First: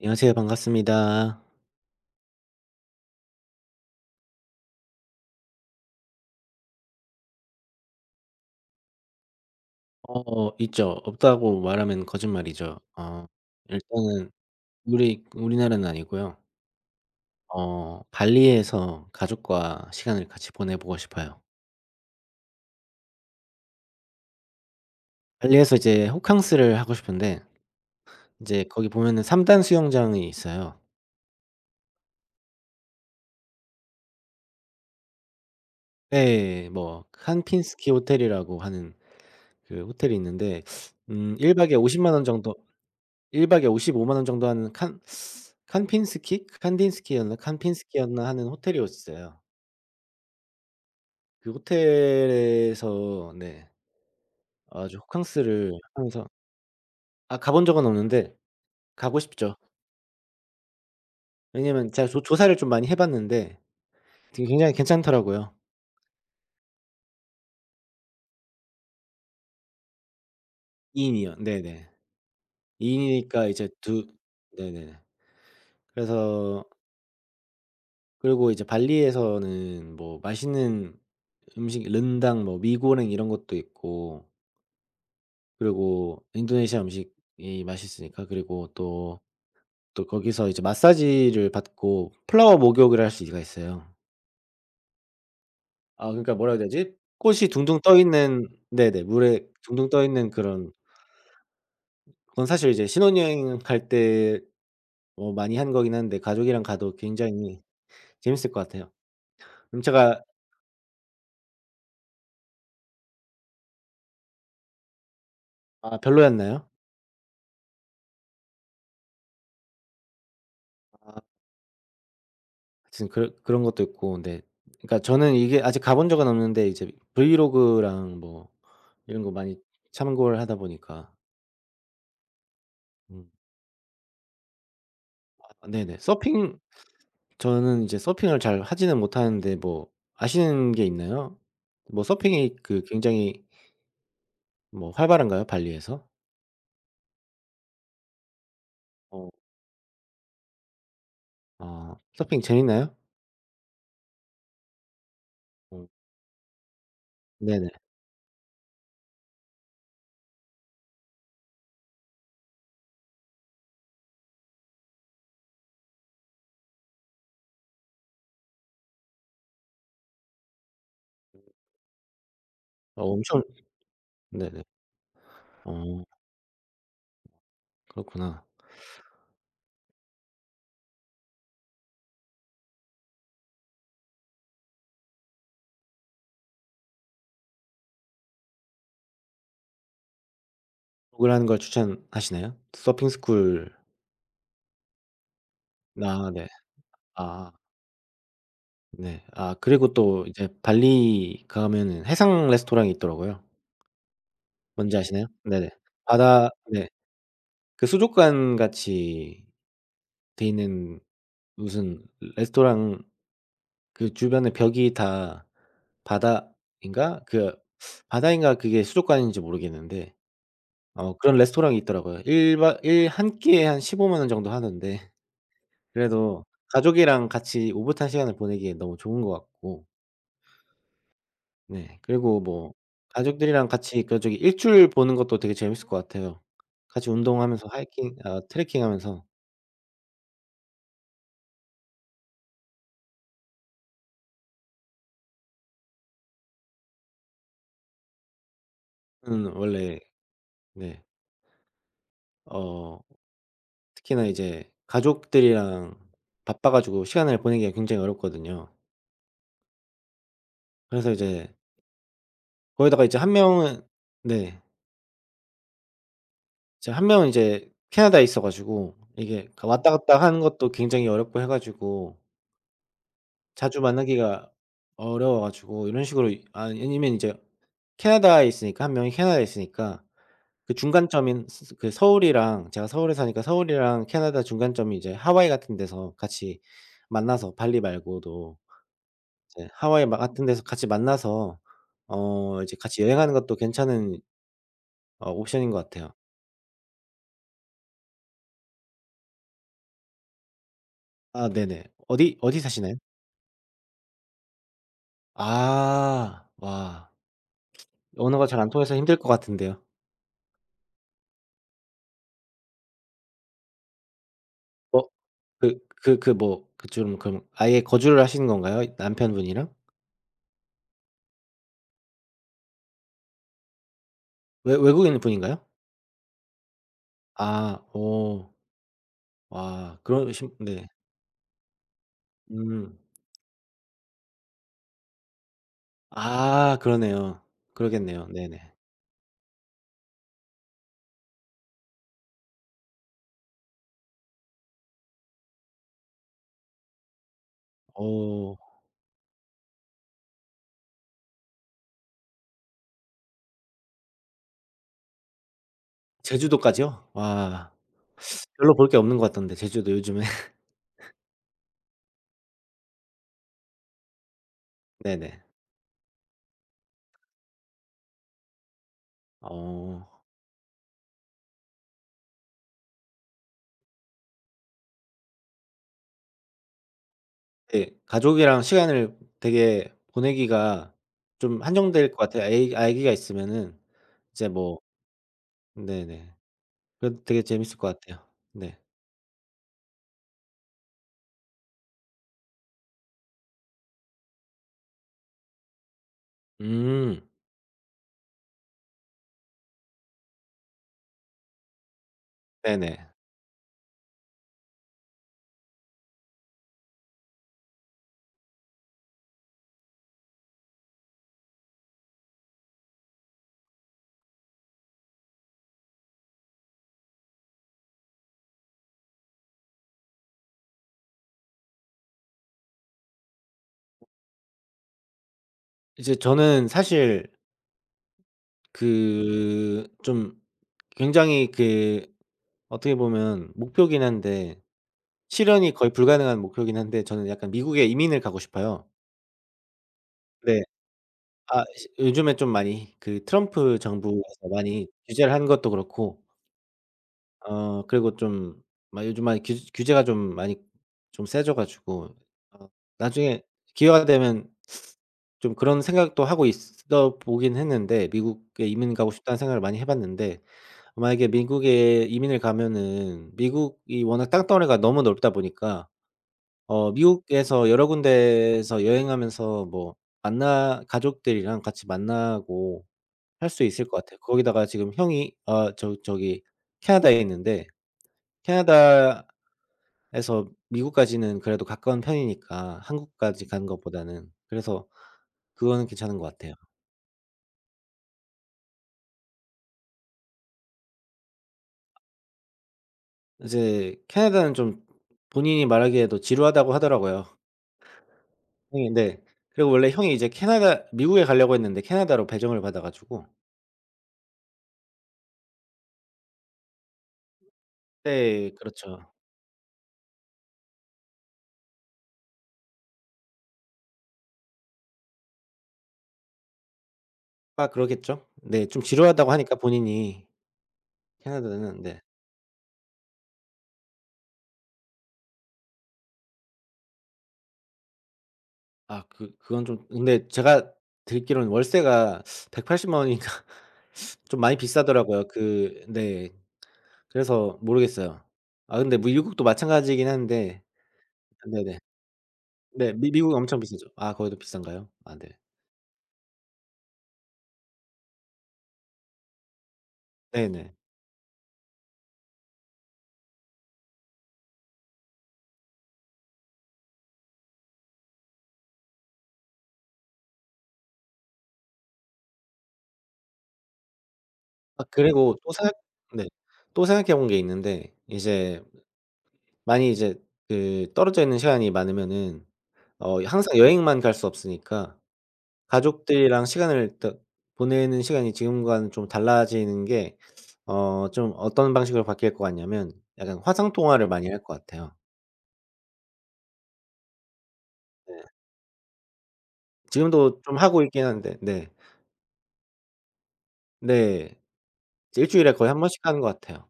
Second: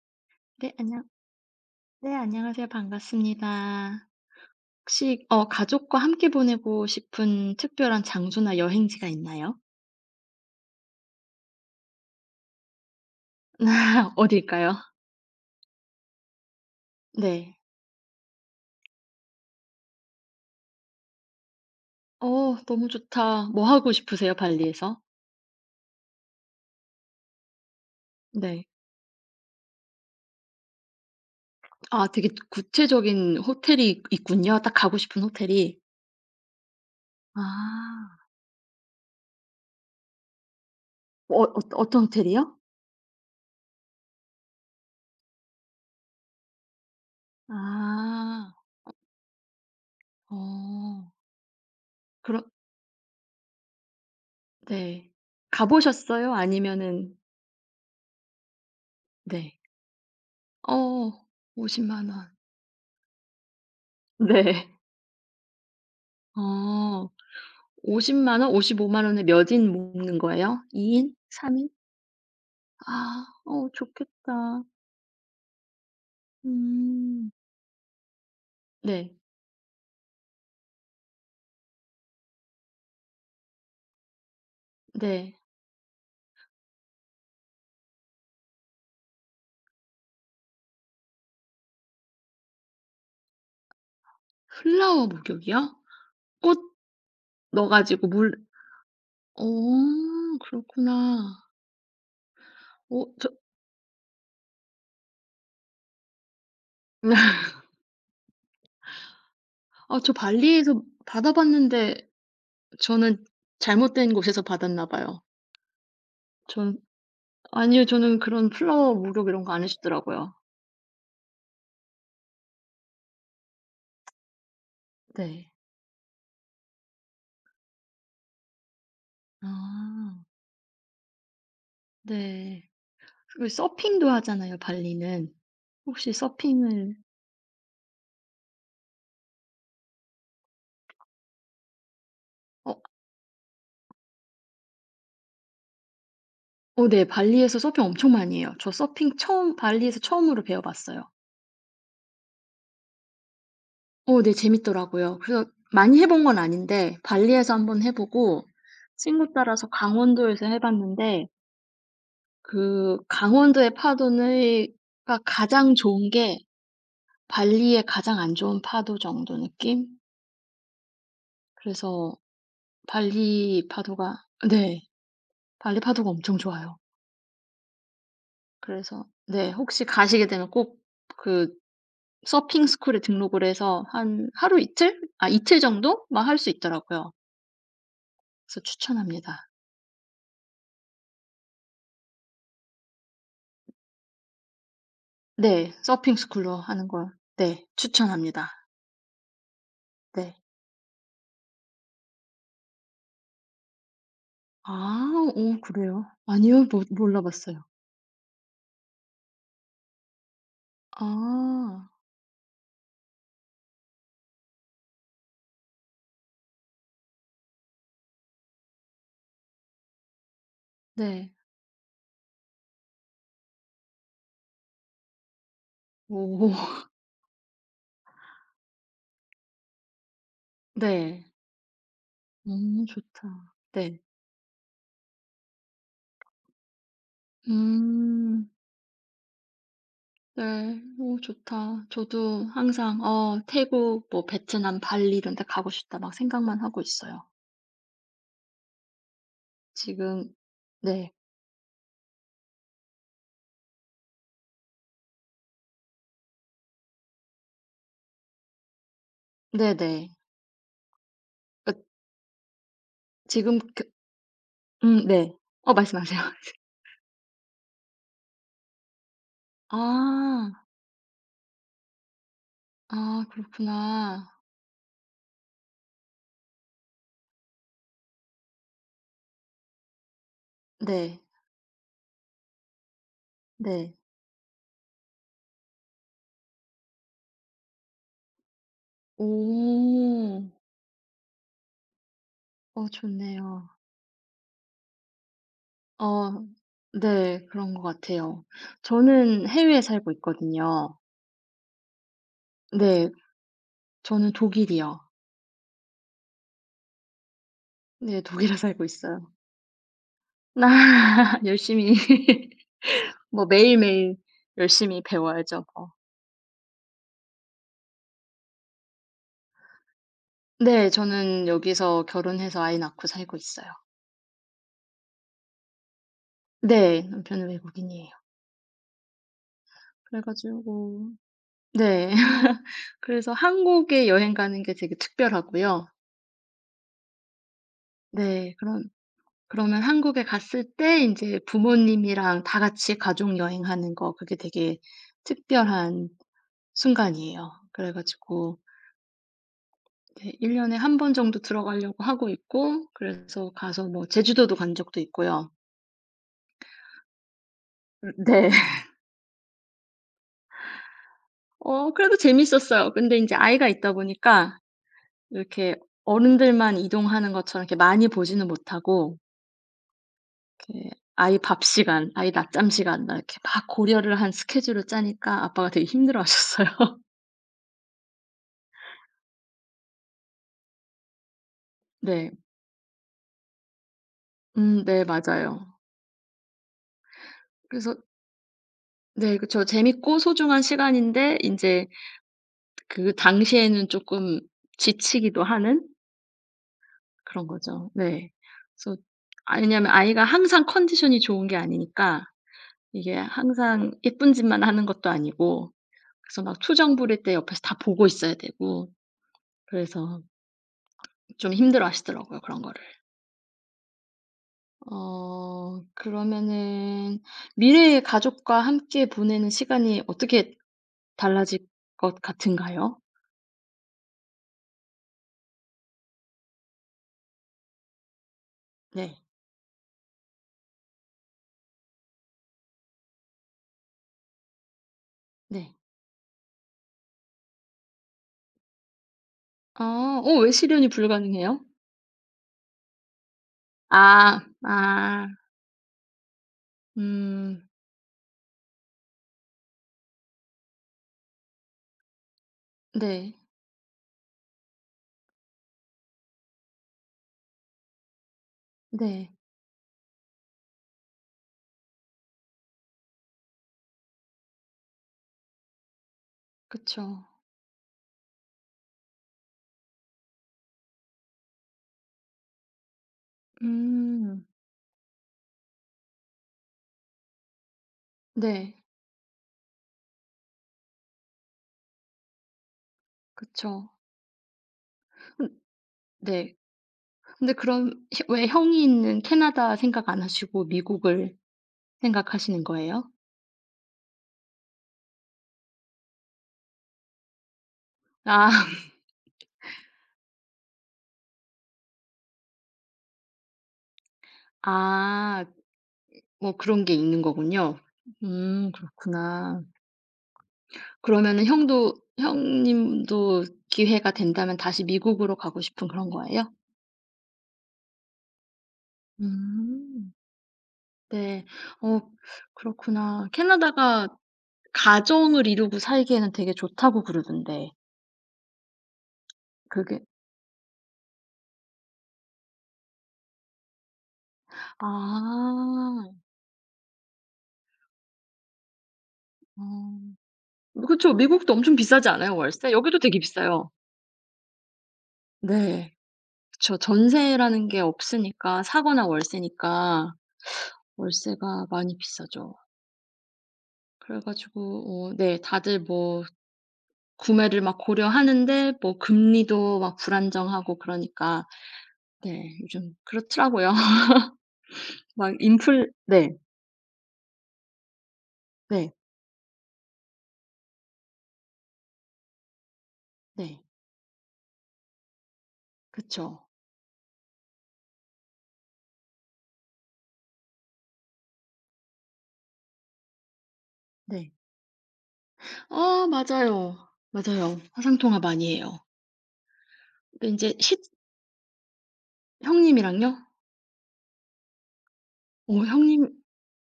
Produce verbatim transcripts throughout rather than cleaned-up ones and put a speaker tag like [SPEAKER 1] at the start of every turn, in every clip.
[SPEAKER 1] 안녕하세요.
[SPEAKER 2] 네, 안녕.
[SPEAKER 1] 반갑습니다.
[SPEAKER 2] 네, 안녕하세요. 반갑습니다. 혹시 어 가족과 함께 보내고 싶은 특별한 장소나 여행지가 있나요?
[SPEAKER 1] 어 있죠. 없다고 말하면 거짓말이죠. 어 일단은
[SPEAKER 2] 어딜까요?
[SPEAKER 1] 우리 우리나라는 아니고요.
[SPEAKER 2] 네.
[SPEAKER 1] 어 발리에서 가족과 시간을 같이 보내 보고 싶어요.
[SPEAKER 2] 어, 너무 좋다. 뭐 하고 싶으세요, 발리에서?
[SPEAKER 1] 발리에서 이제 호캉스를 하고 싶은데 이제
[SPEAKER 2] 네.
[SPEAKER 1] 거기 보면은 3 단 수영장이 있어요.
[SPEAKER 2] 아, 되게 구체적인 호텔이 있군요. 딱 가고 싶은 호텔이.
[SPEAKER 1] 네. 뭐
[SPEAKER 2] 아.
[SPEAKER 1] 칸핀스키 호텔이라고 하는 그 호텔이 있는데 음
[SPEAKER 2] 어, 어
[SPEAKER 1] 일 박 박에 5십
[SPEAKER 2] 어떤
[SPEAKER 1] 만 원 정도.
[SPEAKER 2] 호텔이요?
[SPEAKER 1] 일 박에 오십오만 원 정도 하는 칸 칸핀스키? 칸딘스키였나 칸핀스키였나 하는
[SPEAKER 2] 아.
[SPEAKER 1] 호텔이었어요.
[SPEAKER 2] 어.
[SPEAKER 1] 그
[SPEAKER 2] 그럼
[SPEAKER 1] 호텔에서, 네, 아주
[SPEAKER 2] 네. 가
[SPEAKER 1] 호캉스를 하면서.
[SPEAKER 2] 보셨어요? 아니면은
[SPEAKER 1] 아 가본 적은 없는데 가고 싶죠.
[SPEAKER 2] 네. 어. 5 0
[SPEAKER 1] 왜냐면 제가
[SPEAKER 2] 만
[SPEAKER 1] 조
[SPEAKER 2] 원.
[SPEAKER 1] 조사를 좀 많이 해 봤는데 되게
[SPEAKER 2] 네.
[SPEAKER 1] 굉장히 괜찮더라고요.
[SPEAKER 2] 어. 5 0만 원, 5 5오만 원에 몇 인 모으는 거예요? 2
[SPEAKER 1] 이 인
[SPEAKER 2] 인?
[SPEAKER 1] 인이요.
[SPEAKER 2] 3 인?
[SPEAKER 1] 네네. 이 인
[SPEAKER 2] 아.
[SPEAKER 1] 인이니까 이제
[SPEAKER 2] 어
[SPEAKER 1] 두...
[SPEAKER 2] 좋겠다.
[SPEAKER 1] 네네. 그래서,
[SPEAKER 2] 음.
[SPEAKER 1] 그리고 이제
[SPEAKER 2] 네.
[SPEAKER 1] 발리에서는 뭐 맛있는 음식 른당, 뭐 미고랭 이런 것도 있고,
[SPEAKER 2] 네.
[SPEAKER 1] 그리고 인도네시아 음식이 맛있으니까. 그리고 또 또 거기서 이제 마사지를 받고 플라워 목욕을 할 수가 있어요.
[SPEAKER 2] 플라워 목욕이요?
[SPEAKER 1] 아 그러니까 뭐라 해야
[SPEAKER 2] 꽃
[SPEAKER 1] 되지? 꽃이
[SPEAKER 2] 넣어
[SPEAKER 1] 둥둥 떠
[SPEAKER 2] 가지고
[SPEAKER 1] 있는,
[SPEAKER 2] 물
[SPEAKER 1] 네네,
[SPEAKER 2] 어
[SPEAKER 1] 물에 둥둥 떠 있는 그런.
[SPEAKER 2] 그렇구나.
[SPEAKER 1] 그건 사실 이제
[SPEAKER 2] 어 저
[SPEAKER 1] 신혼여행 갈 때 뭐 많이 한 거긴 한데 가족이랑 가도 굉장히 재밌을 것 같아요.
[SPEAKER 2] 아 저
[SPEAKER 1] 음차가.
[SPEAKER 2] 발리에서 받아 봤는데 저는 잘못된 곳에서 받았나 봐요.
[SPEAKER 1] 아 별로였나요?
[SPEAKER 2] 전 아니요. 저는 그런 플라워 목욕 이런 거 안 해 주더라고요.
[SPEAKER 1] 하여튼 그런 그런 것도 있고 네. 그러니까 저는
[SPEAKER 2] 네.
[SPEAKER 1] 이게 아직 가본 적은 없는데 이제 브이로그랑 뭐 이런 거 많이
[SPEAKER 2] 아.
[SPEAKER 1] 참고를 하다 보니까.
[SPEAKER 2] 네.
[SPEAKER 1] 음.
[SPEAKER 2] 그리고 서핑도 하잖아요 발리는.
[SPEAKER 1] 아 네네.
[SPEAKER 2] 혹시
[SPEAKER 1] 서핑.
[SPEAKER 2] 서핑을
[SPEAKER 1] 저는 이제 서핑을 잘 하지는 못하는데 뭐 아시는 게 있나요? 뭐 서핑이 그
[SPEAKER 2] 어
[SPEAKER 1] 굉장히 뭐 활발한가요? 발리에서?
[SPEAKER 2] 어 네. 발리에서 서핑 엄청 많이 해요. 저 서핑
[SPEAKER 1] 어.
[SPEAKER 2] 처음 발리에서 처음으로 배워 봤어요.
[SPEAKER 1] 아 서핑 재밌나요?
[SPEAKER 2] 어 네. 재밌더라고요. 그래서
[SPEAKER 1] 어.
[SPEAKER 2] 많이 해본 건 아닌데 발리에서 한
[SPEAKER 1] 네네.
[SPEAKER 2] 번 해 보고 친구 따라서 강원도에서 해 봤는데 그 강원도의 파도는 가 가장 좋은 게 발리의 가장 안 좋은 파도 정도 느낌? 그래서
[SPEAKER 1] 어 엄청.
[SPEAKER 2] 발리 파도가
[SPEAKER 1] 네네.
[SPEAKER 2] 네. 발리
[SPEAKER 1] 어
[SPEAKER 2] 파도가 엄청 좋아요.
[SPEAKER 1] 그렇구나.
[SPEAKER 2] 그래서 네. 혹시 가시게 되면 꼭그 서핑 스쿨에 등록을 해서 한 하루 이틀? 아 이틀 정도 막 할 수 있더라고요. 그래서 추천합니다.
[SPEAKER 1] 블로그를 하는 걸 추천하시나요? 서핑 스쿨.
[SPEAKER 2] 네. 서핑
[SPEAKER 1] 아 네.
[SPEAKER 2] 스쿨로 하는 걸
[SPEAKER 1] 아
[SPEAKER 2] 네 추천합니다.
[SPEAKER 1] 네. 아 그리고 또
[SPEAKER 2] 네.
[SPEAKER 1] 이제 발리 가면은 해상 레스토랑이 있더라고요.
[SPEAKER 2] 아
[SPEAKER 1] 뭔지 아시나요?
[SPEAKER 2] 어
[SPEAKER 1] 네네.
[SPEAKER 2] 그래요?
[SPEAKER 1] 바다,
[SPEAKER 2] 아니요. 모
[SPEAKER 1] 네.
[SPEAKER 2] 몰라 봤어요.
[SPEAKER 1] 그 수족관 같이 돼 있는
[SPEAKER 2] 아
[SPEAKER 1] 무슨 레스토랑. 그 주변에 벽이 다 바다인가 그 바다인가 그게 수족관인지 모르겠는데, 어
[SPEAKER 2] 네.
[SPEAKER 1] 그런 레스토랑이 있더라고요. 일박 일 한 끼에 한 십오만 원 정도 하는데 그래도
[SPEAKER 2] 오
[SPEAKER 1] 가족이랑 같이 오붓한 시간을 보내기에 너무 좋은 것 같고,
[SPEAKER 2] 네.
[SPEAKER 1] 네, 그리고 뭐
[SPEAKER 2] 음 좋다.
[SPEAKER 1] 가족들이랑
[SPEAKER 2] 네.
[SPEAKER 1] 같이 그 저기 일출 보는 것도 되게 재밌을 것 같아요. 같이 운동하면서 하이킹 아
[SPEAKER 2] 음
[SPEAKER 1] 트레킹하면서.
[SPEAKER 2] 네. 어 좋다. 저도 항상 어 태국 뭐 베트남, 발리 이런 데 가고 싶다 막 생각만 하고 있어요.
[SPEAKER 1] 저는 원래
[SPEAKER 2] 지금
[SPEAKER 1] 네
[SPEAKER 2] 네.
[SPEAKER 1] 어 특히나 이제 가족들이랑 바빠 가지고 시간을 보내기가 굉장히 어렵거든요.
[SPEAKER 2] 네네.
[SPEAKER 1] 그래서 이제
[SPEAKER 2] 그
[SPEAKER 1] 거기다가 이제 한
[SPEAKER 2] 지금
[SPEAKER 1] 명은.
[SPEAKER 2] 그
[SPEAKER 1] 네.
[SPEAKER 2] 음 네. 어 말씀하세요.
[SPEAKER 1] 이제 한 명은 이제 캐나다에 있어 가지고 이게 왔다 갔다 하는
[SPEAKER 2] 아.
[SPEAKER 1] 것도 굉장히 어렵고 해 가지고
[SPEAKER 2] 아
[SPEAKER 1] 자주
[SPEAKER 2] 그렇구나.
[SPEAKER 1] 만나기가 어려워 가지고 이런 식으로, 이 아, 아니면 이제 캐나다에 있으니까, 한 명이 캐나다에 있으니까 그
[SPEAKER 2] 네.
[SPEAKER 1] 중간점인 스 그 서울이랑, 제가 서울에 사니까
[SPEAKER 2] 네.
[SPEAKER 1] 서울이랑 캐나다 중간점이 이제 하와이 같은 데서 같이 만나서, 발리 말고도 이제 하와이 마
[SPEAKER 2] 오.
[SPEAKER 1] 같은 데서 같이 만나서 어 이제
[SPEAKER 2] 어
[SPEAKER 1] 같이 여행하는 것도
[SPEAKER 2] 좋네요.
[SPEAKER 1] 괜찮은, 어 옵션인 것 같아요.
[SPEAKER 2] 어 네. 그런 것 같아요. 저는 해외에 살고 있거든요.
[SPEAKER 1] 아 네네. 어디 어디 사시나요?
[SPEAKER 2] 네. 저는 독일이요.
[SPEAKER 1] 아. 와.
[SPEAKER 2] 네.
[SPEAKER 1] 언어가
[SPEAKER 2] 독일에
[SPEAKER 1] 잘 안
[SPEAKER 2] 살고
[SPEAKER 1] 통해서 힘들
[SPEAKER 2] 있어요.
[SPEAKER 1] 것 같은데요.
[SPEAKER 2] 열심히 뭐 매일매일
[SPEAKER 1] 어
[SPEAKER 2] 열심히
[SPEAKER 1] 그
[SPEAKER 2] 배워야죠 뭐.
[SPEAKER 1] 그 그 뭐 그좀 그럼 아예 거주를 하시는 건가요? 남편분이랑?
[SPEAKER 2] 네. 저는 여기서 결혼해서 아이 낳고 살고 있어요.
[SPEAKER 1] 외 외국인 분인가요?
[SPEAKER 2] 네. 남편은
[SPEAKER 1] 아.
[SPEAKER 2] 외국인이에요.
[SPEAKER 1] 오. 와,
[SPEAKER 2] 그래
[SPEAKER 1] 그러신. 네.
[SPEAKER 2] 가지고 네.
[SPEAKER 1] 음.
[SPEAKER 2] 그래서 한국에 여행 가는 게 되게 특별하고요.
[SPEAKER 1] 아 그러네요. 그러겠네요.
[SPEAKER 2] 네.
[SPEAKER 1] 네네.
[SPEAKER 2] 그런 그러면 한국에 갔을 때 이제 부모님이랑 다 같이 가족 여행하는 거 그게 되게 특별한 순간이에요. 그래
[SPEAKER 1] 오.
[SPEAKER 2] 가지고 네 일 년 년에 한 번 정도 들어가려고 하고 있고 그래서 가서 뭐 제주도도 간 적도 있고요.
[SPEAKER 1] 제주도까지요? 와.
[SPEAKER 2] 음 네.
[SPEAKER 1] 별로 볼 게 없는 것 같던데 제주도 요즘에.
[SPEAKER 2] 어 그래도 재밌었어요. 근데 이제 아이가 있다 보니까
[SPEAKER 1] 네네.
[SPEAKER 2] 이렇게 어른들만 이동하는 것처럼 이렇게 많이 보지는 못하고
[SPEAKER 1] 어
[SPEAKER 2] 이렇게 아이 밥 시간, 아이 낮잠 시간 막 이렇게 막 고려를 한 스케줄을 짜니까 아빠가 되게 힘들어하셨어요.
[SPEAKER 1] 네, 가족이랑 시간을 되게 보내기가 좀 한정될 것
[SPEAKER 2] 네.
[SPEAKER 1] 같아요. 아이 아기가 있으면은 이제 뭐.
[SPEAKER 2] 음 네 맞아요.
[SPEAKER 1] 네네. 그래도 되게 재밌을
[SPEAKER 2] 그래서
[SPEAKER 1] 것 같아요. 네.
[SPEAKER 2] 네 그쵸. 재밌고 소중한 시간인데 이제 그 당시에는 조금 지치기도 하는
[SPEAKER 1] 음.
[SPEAKER 2] 그런 거죠. 네. 그래서 아 왜냐하면 아이가 항상 컨디션이 좋은 게 아니니까
[SPEAKER 1] 네네.
[SPEAKER 2] 이게 항상 예쁜 짓만 하는 것도 아니고 그래서 막 투정 부릴 때 옆에서 다 보고 있어야 되고 그래서 좀 힘들어하시더라고요, 그런 거를. 어 그러면은 미래의 가족과 함께 보내는 시간이 어떻게 달라질 것 같은가요?
[SPEAKER 1] 이제 저는 사실
[SPEAKER 2] 네.
[SPEAKER 1] 그 좀 굉장히 그 어떻게 보면 목표긴 한데, 실현이
[SPEAKER 2] 네.
[SPEAKER 1] 거의 불가능한 목표긴 한데 저는 약간 미국에 이민을 가고 싶어요.
[SPEAKER 2] 아. 어 왜
[SPEAKER 1] 네.
[SPEAKER 2] 실현이 불가능해요?
[SPEAKER 1] 아 시 요즘에 좀 많이 그 트럼프
[SPEAKER 2] 아.
[SPEAKER 1] 정부에서 많이
[SPEAKER 2] 아.
[SPEAKER 1] 규제를 한 것도 그렇고,
[SPEAKER 2] 음.
[SPEAKER 1] 어 그리고 좀 막 요즘 많이 규 규제가 좀 많이 좀 세져 가지고, 어
[SPEAKER 2] 네.
[SPEAKER 1] 나중에 기회가 되면 좀 그런 생각도 하고 있어 보긴 했는데, 미국에 이민 가고
[SPEAKER 2] 네.
[SPEAKER 1] 싶다는 생각을 많이 해 봤는데, 만약에 미국에 이민을 가면은 미국이 워낙 땅덩어리가 너무 넓다 보니까, 어
[SPEAKER 2] 그쵸.
[SPEAKER 1] 미국에서 여러 군데에서 여행하면서 뭐 만나 가족들이랑 같이 만나고 할 수 있을 것 같아요.
[SPEAKER 2] 음.
[SPEAKER 1] 거기다가 지금 형이, 아 저 저기 캐나다에 있는데,
[SPEAKER 2] 네.
[SPEAKER 1] 캐나다에서 미국까지는 그래도 가까운 편이니까, 한국까지 가는
[SPEAKER 2] 그쵸.
[SPEAKER 1] 것보다는. 그래서
[SPEAKER 2] 근
[SPEAKER 1] 그거는 괜찮은 것 같아요.
[SPEAKER 2] 네. 근데 그럼 혀 왜 형이 있는 캐나다 생각 안 하시고 미국을 생각하시는 거예요?
[SPEAKER 1] 이제 캐나다는 좀 본인이 말하기에도 지루하다고 하더라고요.
[SPEAKER 2] 아.
[SPEAKER 1] 형이, 네. 그리고 원래 형이 이제 캐나다 미국에 가려고 했는데 캐나다로 배정을 받아 가지고.
[SPEAKER 2] 아. 뭐 그런 게 있는 거군요.
[SPEAKER 1] 네,
[SPEAKER 2] 음.
[SPEAKER 1] 그렇죠.
[SPEAKER 2] 그렇구나. 그러면은 형도 형님도 기회가 된다면 다시 미국으로 가고 싶은 그런 거예요?
[SPEAKER 1] 아 그러겠죠. 네, 좀 지루하다고 하니까
[SPEAKER 2] 음.
[SPEAKER 1] 본인이.
[SPEAKER 2] 네.
[SPEAKER 1] 캐나다는, 네.
[SPEAKER 2] 어 그렇구나. 캐나다가 가정을 이루고 살기에는 되게 좋다고 그러던데.
[SPEAKER 1] 아 그 그건 좀,
[SPEAKER 2] 그게
[SPEAKER 1] 근데 제가 듣기로는 월세가 백팔십만 원이니까 좀 많이 비싸더라고요. 그
[SPEAKER 2] 아.
[SPEAKER 1] 네. 그래서 모르겠어요. 아 근데 뭐 미국도 마찬가지이긴
[SPEAKER 2] 어.
[SPEAKER 1] 한데.
[SPEAKER 2] 그쵸. 미국도 엄청
[SPEAKER 1] 네네.
[SPEAKER 2] 비싸지 않아요, 월세?
[SPEAKER 1] 네.
[SPEAKER 2] 여기도
[SPEAKER 1] 미
[SPEAKER 2] 되게
[SPEAKER 1] 미국은 엄청
[SPEAKER 2] 비싸요.
[SPEAKER 1] 비싸죠. 아 거기도 비싼가요? 아 네.
[SPEAKER 2] 네. 그쵸. 전세라는 게 없으니까 사거나 월세니까
[SPEAKER 1] 네네.
[SPEAKER 2] 월세가 많이 비싸죠. 그래 가지고 어 네 다들 뭐 구매를 막 고려하는데 뭐 금리도 막 불안정하고 그러니까 네 요즘 그렇더라고요.
[SPEAKER 1] 아
[SPEAKER 2] 막
[SPEAKER 1] 그리고 또 생각.
[SPEAKER 2] 인플
[SPEAKER 1] 네.
[SPEAKER 2] 네.
[SPEAKER 1] 또 생각해 본게 있는데, 이제
[SPEAKER 2] 네.
[SPEAKER 1] 많이 이제 그 떨어져 있는 시간이 많으면은, 어 항상
[SPEAKER 2] 네.
[SPEAKER 1] 여행만 갈 수 없으니까 가족들이랑
[SPEAKER 2] 그쵸.
[SPEAKER 1] 시간을 더 보내는 시간이 지금과는 좀 달라지는 게, 어 좀 어떤 방식으로 바뀔 것 같냐면 약간 화상 통화를 많이
[SPEAKER 2] 네.
[SPEAKER 1] 할 것 같아요.
[SPEAKER 2] 아 맞아요. 맞아요.
[SPEAKER 1] 네.
[SPEAKER 2] 화상통화 많이 해요. 근데
[SPEAKER 1] 지금도
[SPEAKER 2] 인제
[SPEAKER 1] 좀
[SPEAKER 2] 시
[SPEAKER 1] 하고 있긴 한데, 네.
[SPEAKER 2] 형님이랑요?
[SPEAKER 1] 네. 이제 일 주일에
[SPEAKER 2] 어
[SPEAKER 1] 거의 한 번씩
[SPEAKER 2] 형님
[SPEAKER 1] 하는 것 같아요.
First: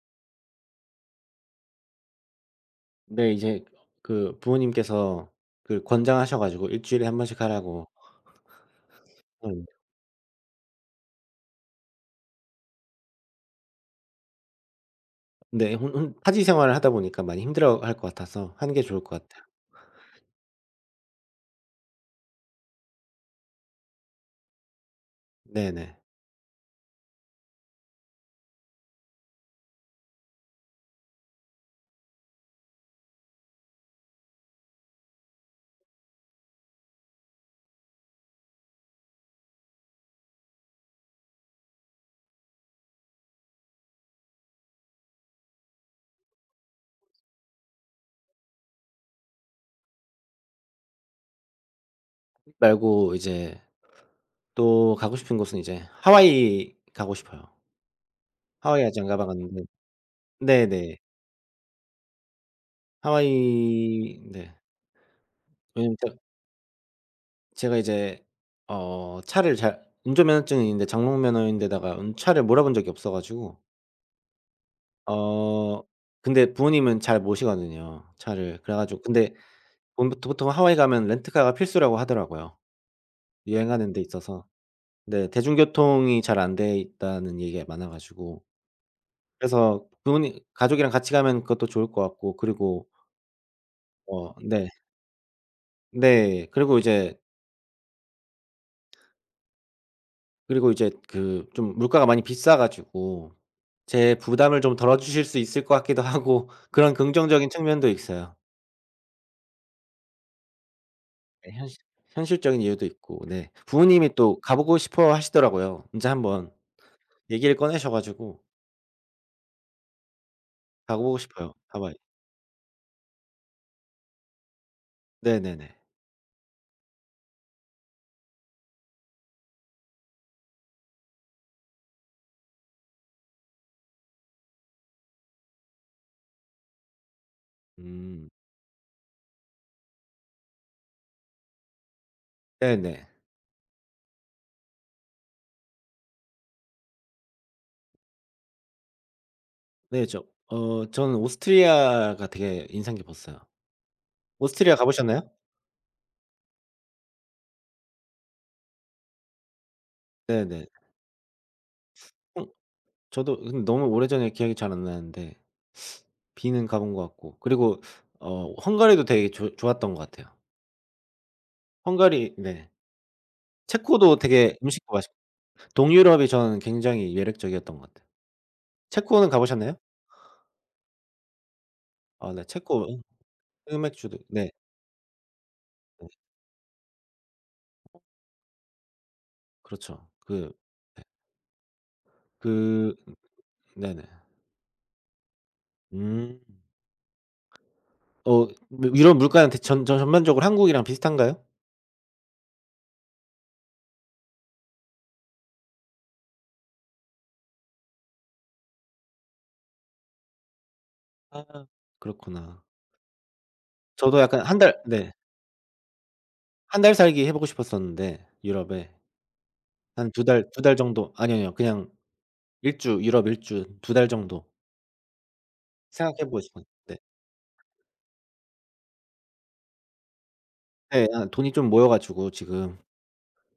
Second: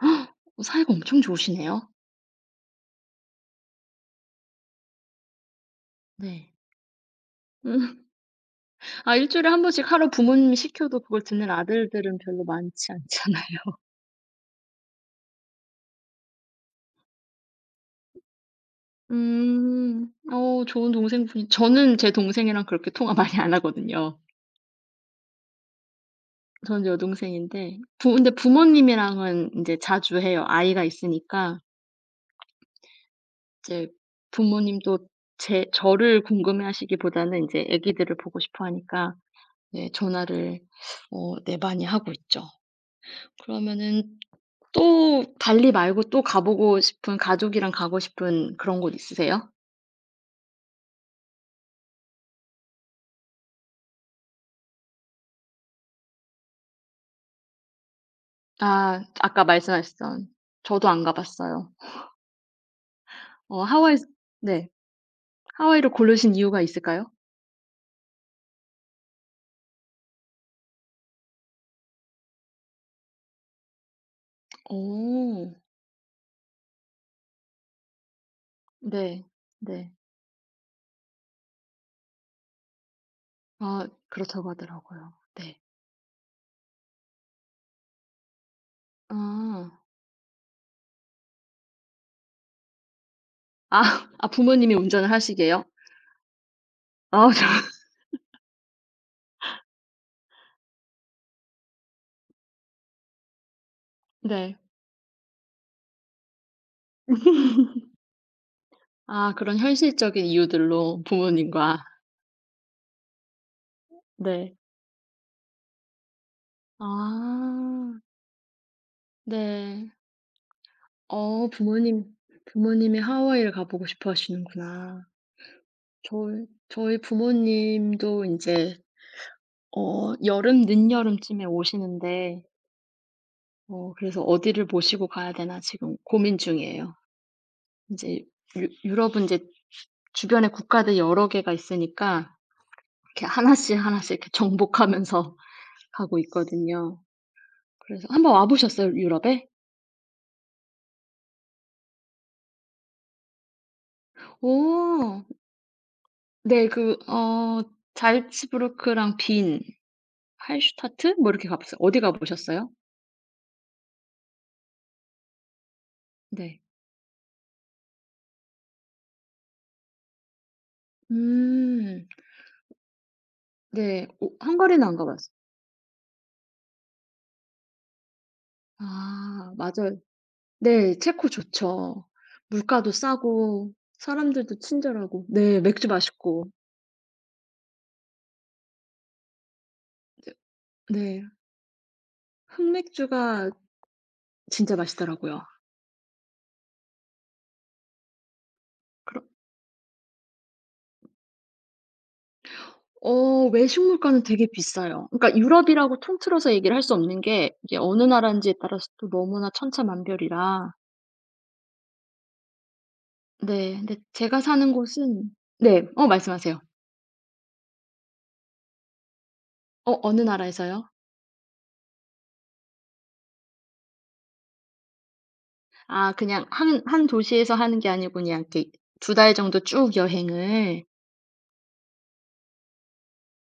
[SPEAKER 2] 사이가 엄청 좋으시네요.
[SPEAKER 1] 네, 이제 그 부모님께서 그 권장하셔
[SPEAKER 2] 네.
[SPEAKER 1] 가지고 일 주일에 한 번씩 하라고.
[SPEAKER 2] 음. 아 일 주일에 한
[SPEAKER 1] 음.
[SPEAKER 2] 번씩 하루 부모님이 시켜도 그걸 듣는 아들들은 별로 많지 않잖아요.
[SPEAKER 1] 네. 혼 혼 타지 생활을 하다 보니까 많이 힘들어할 것 같아서 하는 게 좋을 것 같아요.
[SPEAKER 2] 음. 어 좋은 동생분이 저는 제 동생이랑 그렇게 통화 많이 안 하거든요.
[SPEAKER 1] 네네.
[SPEAKER 2] 저는 여동생인데 부 근데 부모님이랑은 인제 자주 해요. 아이가 있으니까 이제 부모님도 제 저를 궁금해하시기보다는 인제 아기들을 보고 싶어 하니까 네 전화를 어 네 많이 하고 있죠. 그러면은 또 달리 말고 또 가 보고 싶은 가족이랑 가고 싶은 그런 곳 있으세요?
[SPEAKER 1] 말고 이제 또 가고 싶은 곳은 이제 하와이 가고 싶어요. 하와이 아직
[SPEAKER 2] 아
[SPEAKER 1] 안 가봐
[SPEAKER 2] 아까
[SPEAKER 1] 갔는데.
[SPEAKER 2] 말씀하셨던 저도
[SPEAKER 1] 네네.
[SPEAKER 2] 안 가 봤어요.
[SPEAKER 1] 하와이,
[SPEAKER 2] 어 하와이
[SPEAKER 1] 네.
[SPEAKER 2] 네. 하와이를
[SPEAKER 1] 왜냐면 제-
[SPEAKER 2] 고르신 이유가 있을까요?
[SPEAKER 1] 제가 이제 어 차를 잘 운전면허증이 있는데 장롱 면허인데다가 운 차를 몰아본 적이 없어 가지고,
[SPEAKER 2] 어.
[SPEAKER 1] 어 근데 부모님은 잘 모시거든요, 차를. 그래 가지고
[SPEAKER 2] 네.
[SPEAKER 1] 근데
[SPEAKER 2] 네.
[SPEAKER 1] 보통 보통 하와이 가면 렌트카가 필수라고 하더라고요,
[SPEAKER 2] 아
[SPEAKER 1] 여행하는 데 있어서.
[SPEAKER 2] 그렇다고 하더라고요.
[SPEAKER 1] 네.
[SPEAKER 2] 네.
[SPEAKER 1] 대중교통이 잘 안 돼 있다는 얘기가 많아 가지고.
[SPEAKER 2] 아.
[SPEAKER 1] 그래서 부모님 가족이랑 같이 가면 그것도 좋을 것 같고, 그리고,
[SPEAKER 2] 아 아
[SPEAKER 1] 어 네.
[SPEAKER 2] 부모님이 운전을 하시게요?
[SPEAKER 1] 네. 그리고 이제
[SPEAKER 2] 아 저
[SPEAKER 1] 그리고 이제 그 좀 물가가 많이 비싸 가지고 제
[SPEAKER 2] 네.
[SPEAKER 1] 부담을 좀 덜어 주실 수 있을 것 같기도 하고 그런 긍정적인 측면도 있어요.
[SPEAKER 2] 아 그런 현실적인 이유들로
[SPEAKER 1] 네, 현실
[SPEAKER 2] 부모님과.
[SPEAKER 1] 현실적인 이유도 있고 네. 부모님이 또 가
[SPEAKER 2] 네.
[SPEAKER 1] 보고 싶어 하시더라고요. 인제 한번 얘기를 꺼내셔
[SPEAKER 2] 아
[SPEAKER 1] 가지고.
[SPEAKER 2] 네.
[SPEAKER 1] 가 보고
[SPEAKER 2] 어
[SPEAKER 1] 싶어요, 하와이.
[SPEAKER 2] 부모님 부모님이 하와이를 가 보고 싶어 하시는구나.
[SPEAKER 1] 네네네.
[SPEAKER 2] 저희 저희 부모님도 이제 어 여름 늦여름쯤에 오시는데 어 그래서 어디를 모시고 가야 되나 지금 고민 중이에요. 이제
[SPEAKER 1] 음.
[SPEAKER 2] 유 유럽은 이제 주변에 국가들 여러 개가 있으니까
[SPEAKER 1] 네네.
[SPEAKER 2] 이렇게 하나씩 하나씩 이렇게 정복하면서 가고 있거든요. 그래서 한번 와 보셨어요, 유럽에?
[SPEAKER 1] 네, 저 어 저는 오스트리아가 되게 인상 깊었어요. 오스트리아 가 보셨나요?
[SPEAKER 2] 오. 네. 그 어 잘츠부르크랑 빈,
[SPEAKER 1] 네네.
[SPEAKER 2] 할슈타트 뭐 이렇게 가 봤어요. 어디 가
[SPEAKER 1] 혼
[SPEAKER 2] 보셨어요?
[SPEAKER 1] 저도 근데 너무 오래전에 기억이 잘 안 나는데
[SPEAKER 2] 네.
[SPEAKER 1] 비는 가본 것 같고, 그리고 어 헝가리도 되게 좋 좋았던 것 같아요.
[SPEAKER 2] 음.
[SPEAKER 1] 헝가리, 네.
[SPEAKER 2] 네.
[SPEAKER 1] 체코도
[SPEAKER 2] 오
[SPEAKER 1] 되게
[SPEAKER 2] 헝가리는
[SPEAKER 1] 음식도
[SPEAKER 2] 안 가
[SPEAKER 1] 맛있고.
[SPEAKER 2] 봤어요.
[SPEAKER 1] 동유럽이 저는 굉장히 매력적이었던 것 같아요. 체코는 가
[SPEAKER 2] 아
[SPEAKER 1] 보셨나요?
[SPEAKER 2] 맞아요. 네. 체코 좋죠.
[SPEAKER 1] 아 네. 체코
[SPEAKER 2] 물가도
[SPEAKER 1] 음
[SPEAKER 2] 싸고
[SPEAKER 1] 흑맥주도, 네.
[SPEAKER 2] 사람들도 친절하고 네 맥주 맛있고.
[SPEAKER 1] 그렇죠. 그, 네.
[SPEAKER 2] 네.
[SPEAKER 1] 그,
[SPEAKER 2] 흑맥주가
[SPEAKER 1] 네네.
[SPEAKER 2] 진짜 맛있더라고요.
[SPEAKER 1] 음. 어 뭐 유럽
[SPEAKER 2] 그러
[SPEAKER 1] 물가는 대 전 전 전반적으로 한국이랑 비슷한가요?
[SPEAKER 2] 어 외식 물가는 되게 비싸요. 그러니까 유럽이라고 통틀어서 얘기를 할 수 없는 게 이게 어느 나라인지에 따라서 또 너무나 천차만별이라
[SPEAKER 1] 아 그렇구나.
[SPEAKER 2] 네. 근데
[SPEAKER 1] 저도
[SPEAKER 2] 제가
[SPEAKER 1] 약간 한
[SPEAKER 2] 사는
[SPEAKER 1] 달, 네.
[SPEAKER 2] 곳은 네. 어 말씀하세요.
[SPEAKER 1] 한 달 살기 해 보고 싶었었는데 유럽에.
[SPEAKER 2] 어
[SPEAKER 1] 한 두
[SPEAKER 2] 어느
[SPEAKER 1] 달 두 달
[SPEAKER 2] 나라에서요?
[SPEAKER 1] 정도, 아니요, 아니요. 그냥 일 주 유럽 일 주 두 달 정도
[SPEAKER 2] 아
[SPEAKER 1] 생각해 보고
[SPEAKER 2] 그냥
[SPEAKER 1] 싶어요.
[SPEAKER 2] 한
[SPEAKER 1] 네.
[SPEAKER 2] 한 도시에서 하는 게 아니고 그냥 이렇게 두 달 정도 쭉 여행을
[SPEAKER 1] 네. 아 돈이 좀 모여 가지고 지금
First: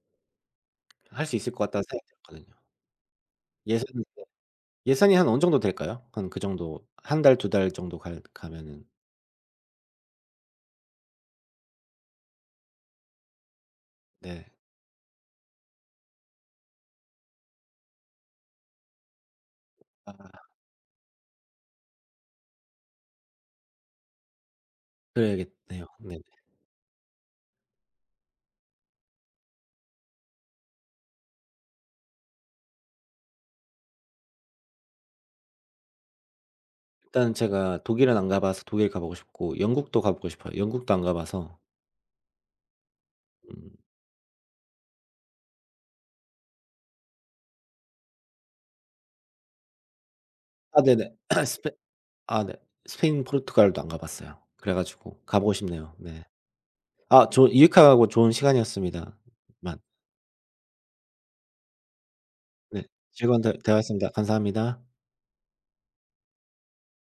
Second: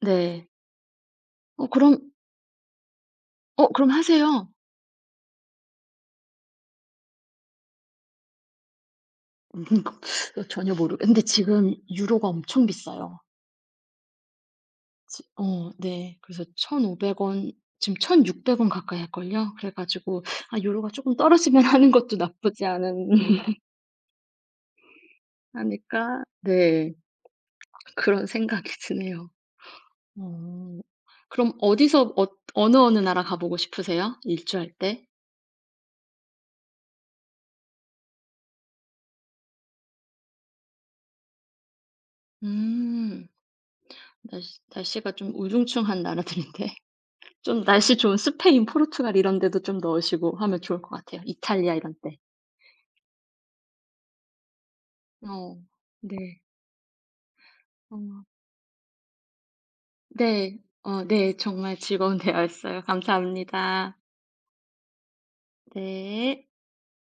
[SPEAKER 2] 네.
[SPEAKER 1] 할 수 있을 것
[SPEAKER 2] 어
[SPEAKER 1] 같다는
[SPEAKER 2] 그럼
[SPEAKER 1] 생각이 들었거든요.
[SPEAKER 2] 어 그럼
[SPEAKER 1] 예산이
[SPEAKER 2] 하세요.
[SPEAKER 1] 예산이 한 어느 정도 될까요? 한 그 정도, 한 달 두 달 정도 갈 가면은.
[SPEAKER 2] 음 전혀 모르 근데 지금 유로가 엄청 비싸요.
[SPEAKER 1] 네.
[SPEAKER 2] 지 어 네. 그래서 천오백 원 지금 천육백 원 가까이 할걸요. 그래 가지고
[SPEAKER 1] 아
[SPEAKER 2] 아 유로가 조금 떨어지면 하는 것도 나쁘지 않은 하니
[SPEAKER 1] 그래야겠네요.
[SPEAKER 2] 까
[SPEAKER 1] 네네.
[SPEAKER 2] 네. 그런 생각이 드네요. 어. 그럼 어디서 어 어느, 어느 나라 가 보고 싶으세요? 일주할 때?
[SPEAKER 1] 일단 제가 독일은 안 가 봐서 독일 가 보고 싶고 영국도 가 보고 싶어요. 영국도 안 가 봐서.
[SPEAKER 2] 음.
[SPEAKER 1] 음.
[SPEAKER 2] 날씨 날씨가 좀 우중충한 나라들인데 좀 날씨 좋은 스페인, 포르투갈 이런 데도 좀 넣으시고 하면 좋을
[SPEAKER 1] 아
[SPEAKER 2] 것
[SPEAKER 1] 네네.
[SPEAKER 2] 같아요,
[SPEAKER 1] 스페
[SPEAKER 2] 이탈리아 이런 데.
[SPEAKER 1] 아 네. 스페인, 포르투갈도 안 가 봤어요. 그래 가지고 가 보고
[SPEAKER 2] 어.
[SPEAKER 1] 싶네요. 네.
[SPEAKER 2] 네.
[SPEAKER 1] 아 좋,
[SPEAKER 2] 어.
[SPEAKER 1] 유익하고 좋은 시간이었습니다. 만
[SPEAKER 2] 네. 어 네. 정말 즐거운
[SPEAKER 1] 네.
[SPEAKER 2] 대화였어요.
[SPEAKER 1] 즐거운 대
[SPEAKER 2] 감사합니다.
[SPEAKER 1] 대화였습니다. 감사합니다.
[SPEAKER 2] 네.